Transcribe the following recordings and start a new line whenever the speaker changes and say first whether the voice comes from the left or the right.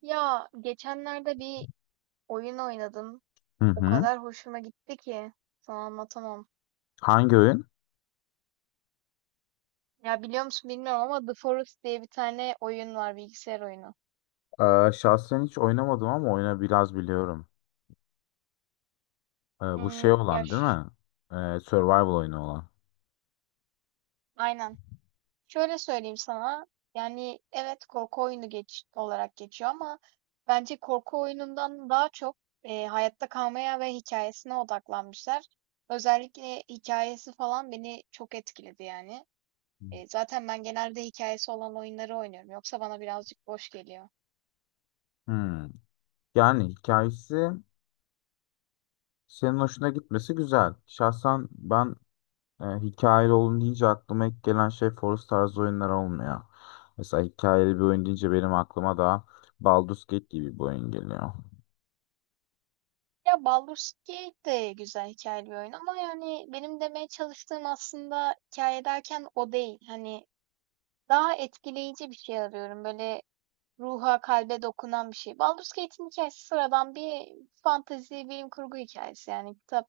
right: Ya geçenlerde bir oyun oynadım.
left: Hı
right: O
left: hı.
right: kadar hoşuma gitti ki sana anlatamam.
left: Hangi oyun?
right: Ya biliyor musun bilmiyorum ama The Forest diye bir tane oyun var, bilgisayar oyunu.
left: Şahsen hiç oynamadım ama oyunu biraz biliyorum. Bu
right: Hmm,
left: şey olan değil mi? Survival oyunu olan.
right: aynen. Şöyle söyleyeyim sana. Yani evet, korku oyunu geç olarak geçiyor ama bence korku oyunundan daha çok hayatta kalmaya ve hikayesine odaklanmışlar. Özellikle hikayesi falan beni çok etkiledi yani. Zaten ben genelde hikayesi olan oyunları oynuyorum. Yoksa bana birazcık boş geliyor.
left: Hmm. Yani hikayesi senin hoşuna gitmesi güzel. Şahsen ben hikayeli olun deyince aklıma ilk gelen şey Forest tarzı oyunlar olmuyor. Mesela hikayeli bir oyun deyince benim aklıma da Baldur's Gate gibi bir oyun geliyor.
right: Ya Baldur's Gate de güzel hikayeli bir oyun ama yani benim demeye çalıştığım aslında hikâye derken o değil. Hani daha etkileyici bir şey arıyorum. Böyle ruha, kalbe dokunan bir şey. Baldur's Gate'in hikayesi sıradan bir fantezi, bilim kurgu hikayesi. Yani kitap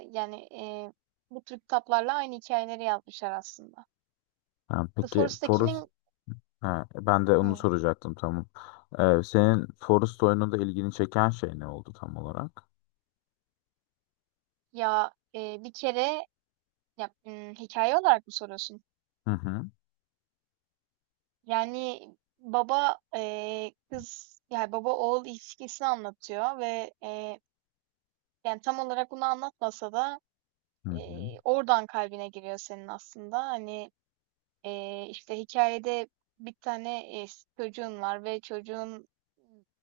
right: yani, bu tür kitaplarla aynı hikayeleri yazmışlar aslında.
left: Yani
right: The
left: peki Forest
right: Forest'takinin.
left: Ha, ben de onu
right: Hı.
left: soracaktım, tamam. Senin Forest oyununda ilgini çeken şey ne oldu tam olarak?
right: Ya, bir kere. Ya, hikâye olarak mı soruyorsun?
left: Hı hı.
right: Yani, baba, kız, yani, baba oğul ilişkisini anlatıyor ve, yani, tam olarak bunu anlatmasa da,
left: Hı hı.
right: oradan kalbine giriyor senin aslında. Hani, işte, hikayede bir tane, çocuğun var ve çocuğun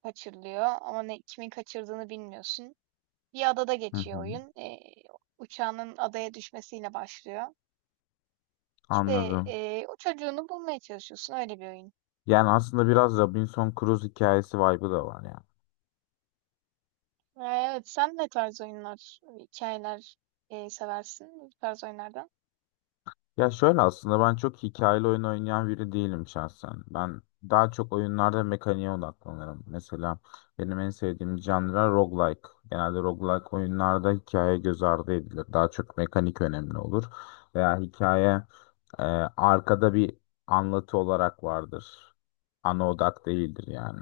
right: kaçırılıyor ama ne, kimin kaçırdığını bilmiyorsun. Bir adada
left: Hı
right: geçiyor
left: hı.
right: oyun. Uçağının adaya düşmesiyle başlıyor. İşte,
left: Anladım.
right: o çocuğunu bulmaya çalışıyorsun. Öyle bir oyun.
left: Yani aslında biraz Robinson Crusoe hikayesi vibe'ı da var yani.
right: Evet, sen ne tarz oyunlar, hikayeler seversin bu tarz oyunlardan?
left: Ya şöyle, aslında ben çok hikayeli oyun oynayan biri değilim şahsen. Ben daha çok oyunlarda mekaniğe odaklanırım. Mesela benim en sevdiğim janra roguelike. Genelde roguelike oyunlarda hikaye göz ardı edilir. Daha çok mekanik önemli olur. Veya hikaye e, arkada bir anlatı olarak vardır. Ana odak değildir yani.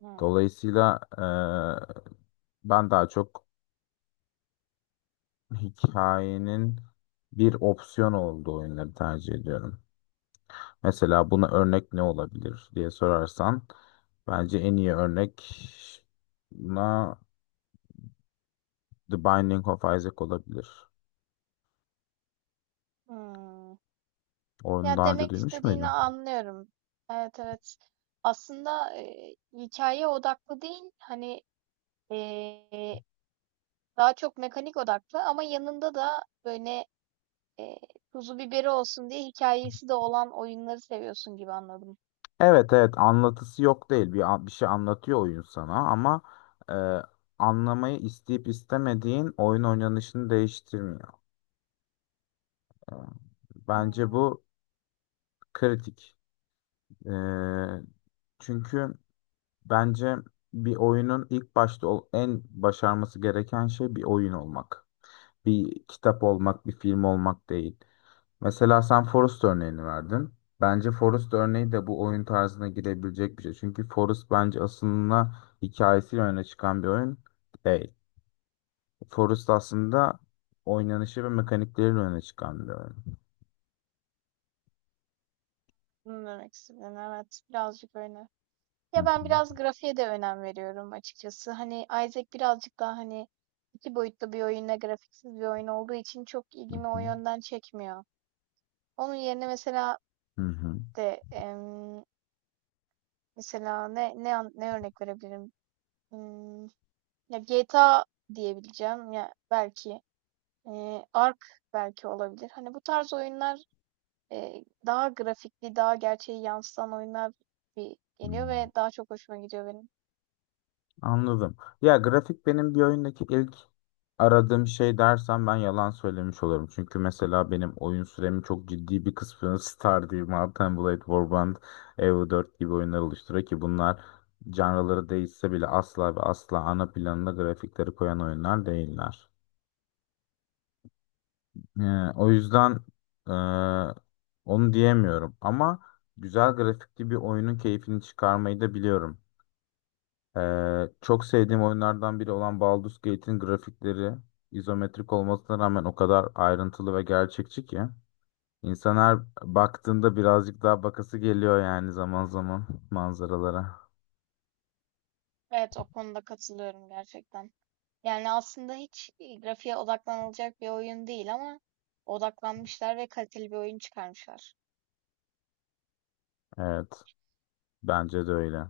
right: Hmm,
left: Dolayısıyla ben daha çok hikayenin bir opsiyon olduğu oyunları tercih ediyorum. Mesela buna örnek ne olabilir diye sorarsan bence en iyi örnek buna The Binding of Isaac olabilir.
right: hmm.
left: Onu
right: Ya
left: daha önce
right: demek
left: duymuş
right: istediğini
left: muydun?
right: anlıyorum. Evet, evet. Aslında hikaye odaklı değil, hani e, daha çok mekanik odaklı ama yanında da böyle e, tuzu biberi olsun diye hikayesi de olan oyunları seviyorsun gibi anladım.
left: Evet, evet, anlatısı yok değil. Bir, bir şey anlatıyor oyun sana, ama e, anlamayı isteyip istemediğin oyun oynanışını değiştirmiyor. E, Bence
right: Hmm,
left: bu kritik. E, Çünkü bence bir oyunun ilk başta en başarması gereken şey bir oyun olmak. Bir kitap olmak, bir film olmak değil. Mesela sen Forest örneğini verdin. Bence Forest örneği de bu oyun tarzına girebilecek bir şey. Çünkü Forest bence aslında hikayesiyle öne çıkan bir oyun değil. Forest aslında oynanışı ve mekanikleriyle öne çıkan bir oyun.
right: bunu demek istediğin evet, birazcık öyle.
left: Hı
right: Ya ben
left: hı,
right: biraz grafiğe de önem veriyorum açıkçası. Hani Isaac birazcık daha, hani iki boyutlu bir oyunla grafiksiz bir oyun olduğu için çok
left: hı
right: ilgimi o
left: hı,
right: yönden çekmiyor. Onun yerine mesela
left: hı hı,
right: de em, mesela ne örnek verebilirim? Hmm, ya GTA diyebileceğim, ya belki Ark belki olabilir. Hani bu tarz oyunlar, daha grafikli, daha gerçeği yansıtan oyunlar bir
left: hı.
right: geliyor ve daha çok hoşuma gidiyor benim.
left: Anladım. Ya grafik benim bir oyundaki ilk aradığım şey dersem ben yalan söylemiş olurum. Çünkü mesela benim oyun süremin çok ciddi bir kısmını Stardew, Mount and Blade, Warband, Evo 4 gibi oyunlar oluşturuyor ki bunlar canraları değişse bile asla ve asla ana planına grafikleri koyan oyunlar değiller. O yüzden e, onu diyemiyorum, ama güzel grafikli bir oyunun keyfini çıkarmayı da biliyorum. Çok sevdiğim oyunlardan biri olan Baldur's Gate'in grafikleri izometrik olmasına rağmen o kadar ayrıntılı ve gerçekçi ki insan her baktığında birazcık daha bakası geliyor yani zaman zaman manzaralara.
right: Evet, o konuda katılıyorum gerçekten. Yani aslında hiç grafiğe odaklanılacak bir oyun değil ama odaklanmışlar ve kaliteli bir oyun çıkarmışlar.
left: Evet, bence de öyle.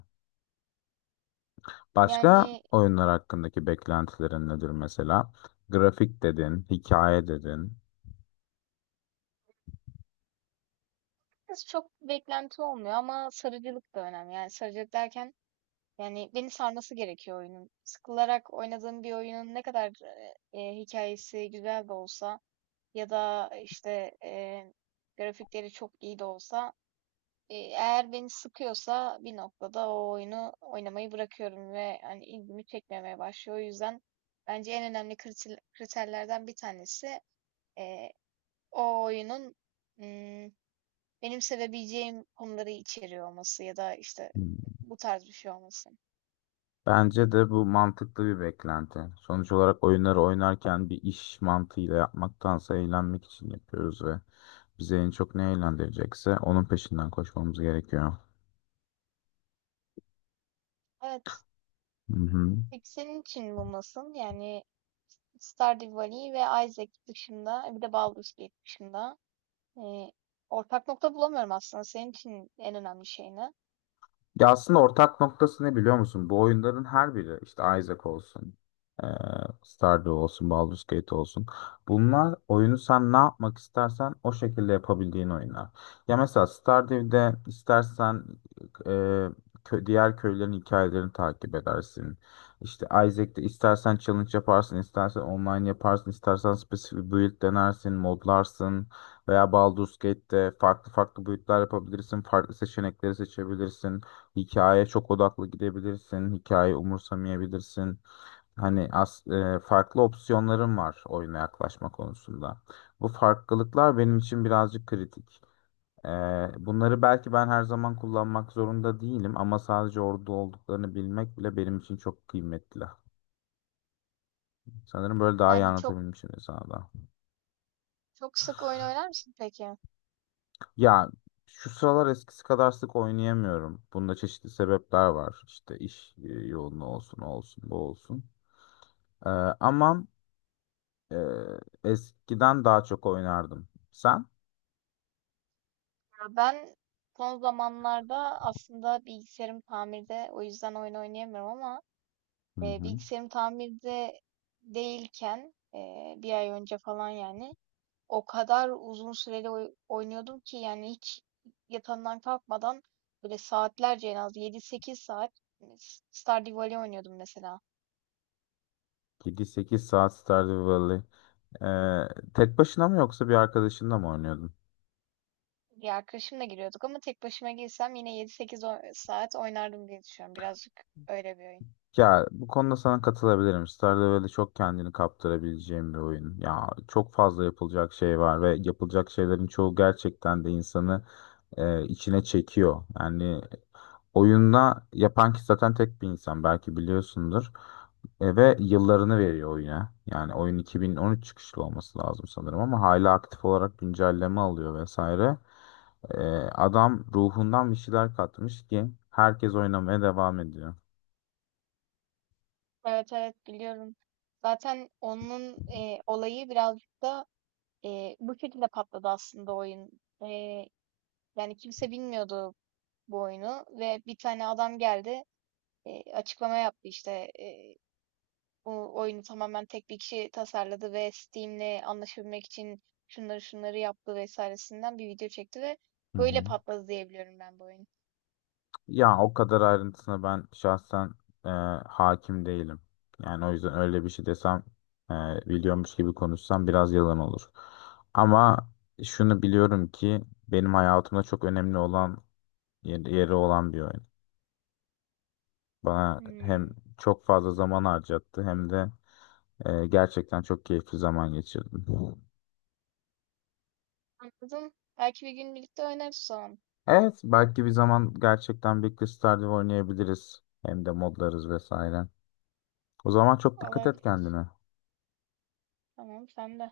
left: Başka
right: Yani
left: oyunlar hakkındaki beklentilerin nedir mesela? Grafik dedin, hikaye dedin.
right: biraz çok beklenti olmuyor ama sarıcılık da önemli. Yani sarıcılık derken, yani beni sarması gerekiyor oyunun. Sıkılarak oynadığım bir oyunun ne kadar hikayesi güzel de olsa, ya da işte grafikleri çok iyi de olsa, eğer beni sıkıyorsa bir noktada, o oyunu oynamayı bırakıyorum ve hani ilgimi çekmemeye başlıyor. O yüzden bence en önemli kriterlerden bir tanesi, eee, o oyunun, mm, benim sevebileceğim konuları içeriyor olması ya da işte
left: Hmm.
right: bu tarz bir şey olması.
left: Bence de bu mantıklı bir beklenti. Sonuç olarak oyunları oynarken bir iş mantığıyla yapmaktansa eğlenmek için yapıyoruz ve bizi en çok ne eğlendirecekse onun peşinden koşmamız gerekiyor.
right: Evet.
left: Hı hı.
right: Peki senin için bu nasıl? Yani Stardew Valley ve Isaac dışında, bir de Baldur's Gate dışında, eee, ortak nokta bulamıyorum aslında. Senin için en önemli şey ne?
left: Ya aslında ortak noktası ne biliyor musun? Bu oyunların her biri işte Isaac olsun, eee, Stardew olsun, Baldur's Gate olsun. Bunlar oyunu sen ne yapmak istersen o şekilde yapabildiğin oyunlar. Ya mesela Stardew'de istersen eee, diğer köylerin hikayelerini takip edersin. İşte Isaac'te istersen challenge yaparsın, istersen online yaparsın, istersen spesifik build denersin, modlarsın. Veya Baldur's Gate'de farklı farklı build'ler yapabilirsin, farklı seçenekleri seçebilirsin. Hikaye çok odaklı gidebilirsin. Hikaye umursamayabilirsin. Farklı opsiyonların var oyuna yaklaşma konusunda. Bu farklılıklar benim için birazcık kritik. E, Bunları belki ben her zaman kullanmak zorunda değilim, ama sadece orada olduklarını bilmek bile benim için çok kıymetli. Sanırım böyle daha iyi
right: Yani çok
left: anlatabilmişim sana da.
right: Çok sık oyun oynar mısın peki? Ya
left: Ya şu sıralar eskisi kadar sık oynayamıyorum. Bunda çeşitli sebepler var. İşte iş yoğunluğu olsun, o olsun, bu olsun. E, ama Ee, Eskiden daha çok oynardım. Sen?
right: ben son zamanlarda aslında bilgisayarım tamirde, o yüzden oyun oynayamıyorum ama
left: Hı hı.
right: bilgisayarım tamirde değilken, bir ay önce falan, yani o kadar uzun süreli oynuyordum ki, yani hiç yatağımdan kalkmadan, böyle saatlerce, en az 7-8 saat, hani, Stardew Valley oynuyordum mesela.
left: 7-8 saat Stardew Valley. Tek başına mı yoksa bir arkadaşınla mı oynuyordun?
right: Bir arkadaşımla giriyorduk ama tek başıma girsem yine yedi sekiz saat oynardım diye düşünüyorum. Birazcık öyle bir oyun.
left: Ya bu konuda sana katılabilirim. Stardew Valley çok kendini kaptırabileceğim bir oyun. Ya çok fazla yapılacak şey var ve yapılacak şeylerin çoğu gerçekten de insanı içine çekiyor. Yani oyunda yapan kişi zaten tek bir insan, belki biliyorsundur. Ve yıllarını veriyor oyuna. Yani oyun 2013 çıkışlı olması lazım sanırım, ama hala aktif olarak güncelleme alıyor vesaire. Adam ruhundan bir şeyler katmış ki herkes oynamaya devam ediyor.
right: Evet, evet biliyorum. Zaten onun olayı birazcık da bu şekilde patladı aslında oyun. E, Yani kimse bilmiyordu bu oyunu ve bir tane adam geldi, açıklama yaptı işte, e, bu oyunu tamamen tek bir kişi tasarladı ve Steam'le anlaşabilmek için şunları şunları yaptı vesairesinden bir video çekti ve
left: Hı
right: böyle
left: hı.
right: patladı, diyebiliyorum ben bu oyun.
left: Ya o kadar ayrıntısına ben şahsen e, hakim değilim. Yani o yüzden öyle bir şey desem e, biliyormuş gibi konuşsam biraz yalan olur. Ama şunu biliyorum ki benim hayatımda çok önemli olan yeri olan bir oyun. Bana hem
right: Hmm,
left: çok fazla zaman harcattı hem de gerçekten çok keyifli zaman geçirdim.
right: anladım. Belki bir gün birlikte oynarız o zaman.
left: Evet, belki bir zaman gerçekten Big League Stardew oynayabiliriz. Hem de modlarız vesaire. O zaman çok dikkat et
right: Olabilir.
left: kendine.
right: Tamam, sen de.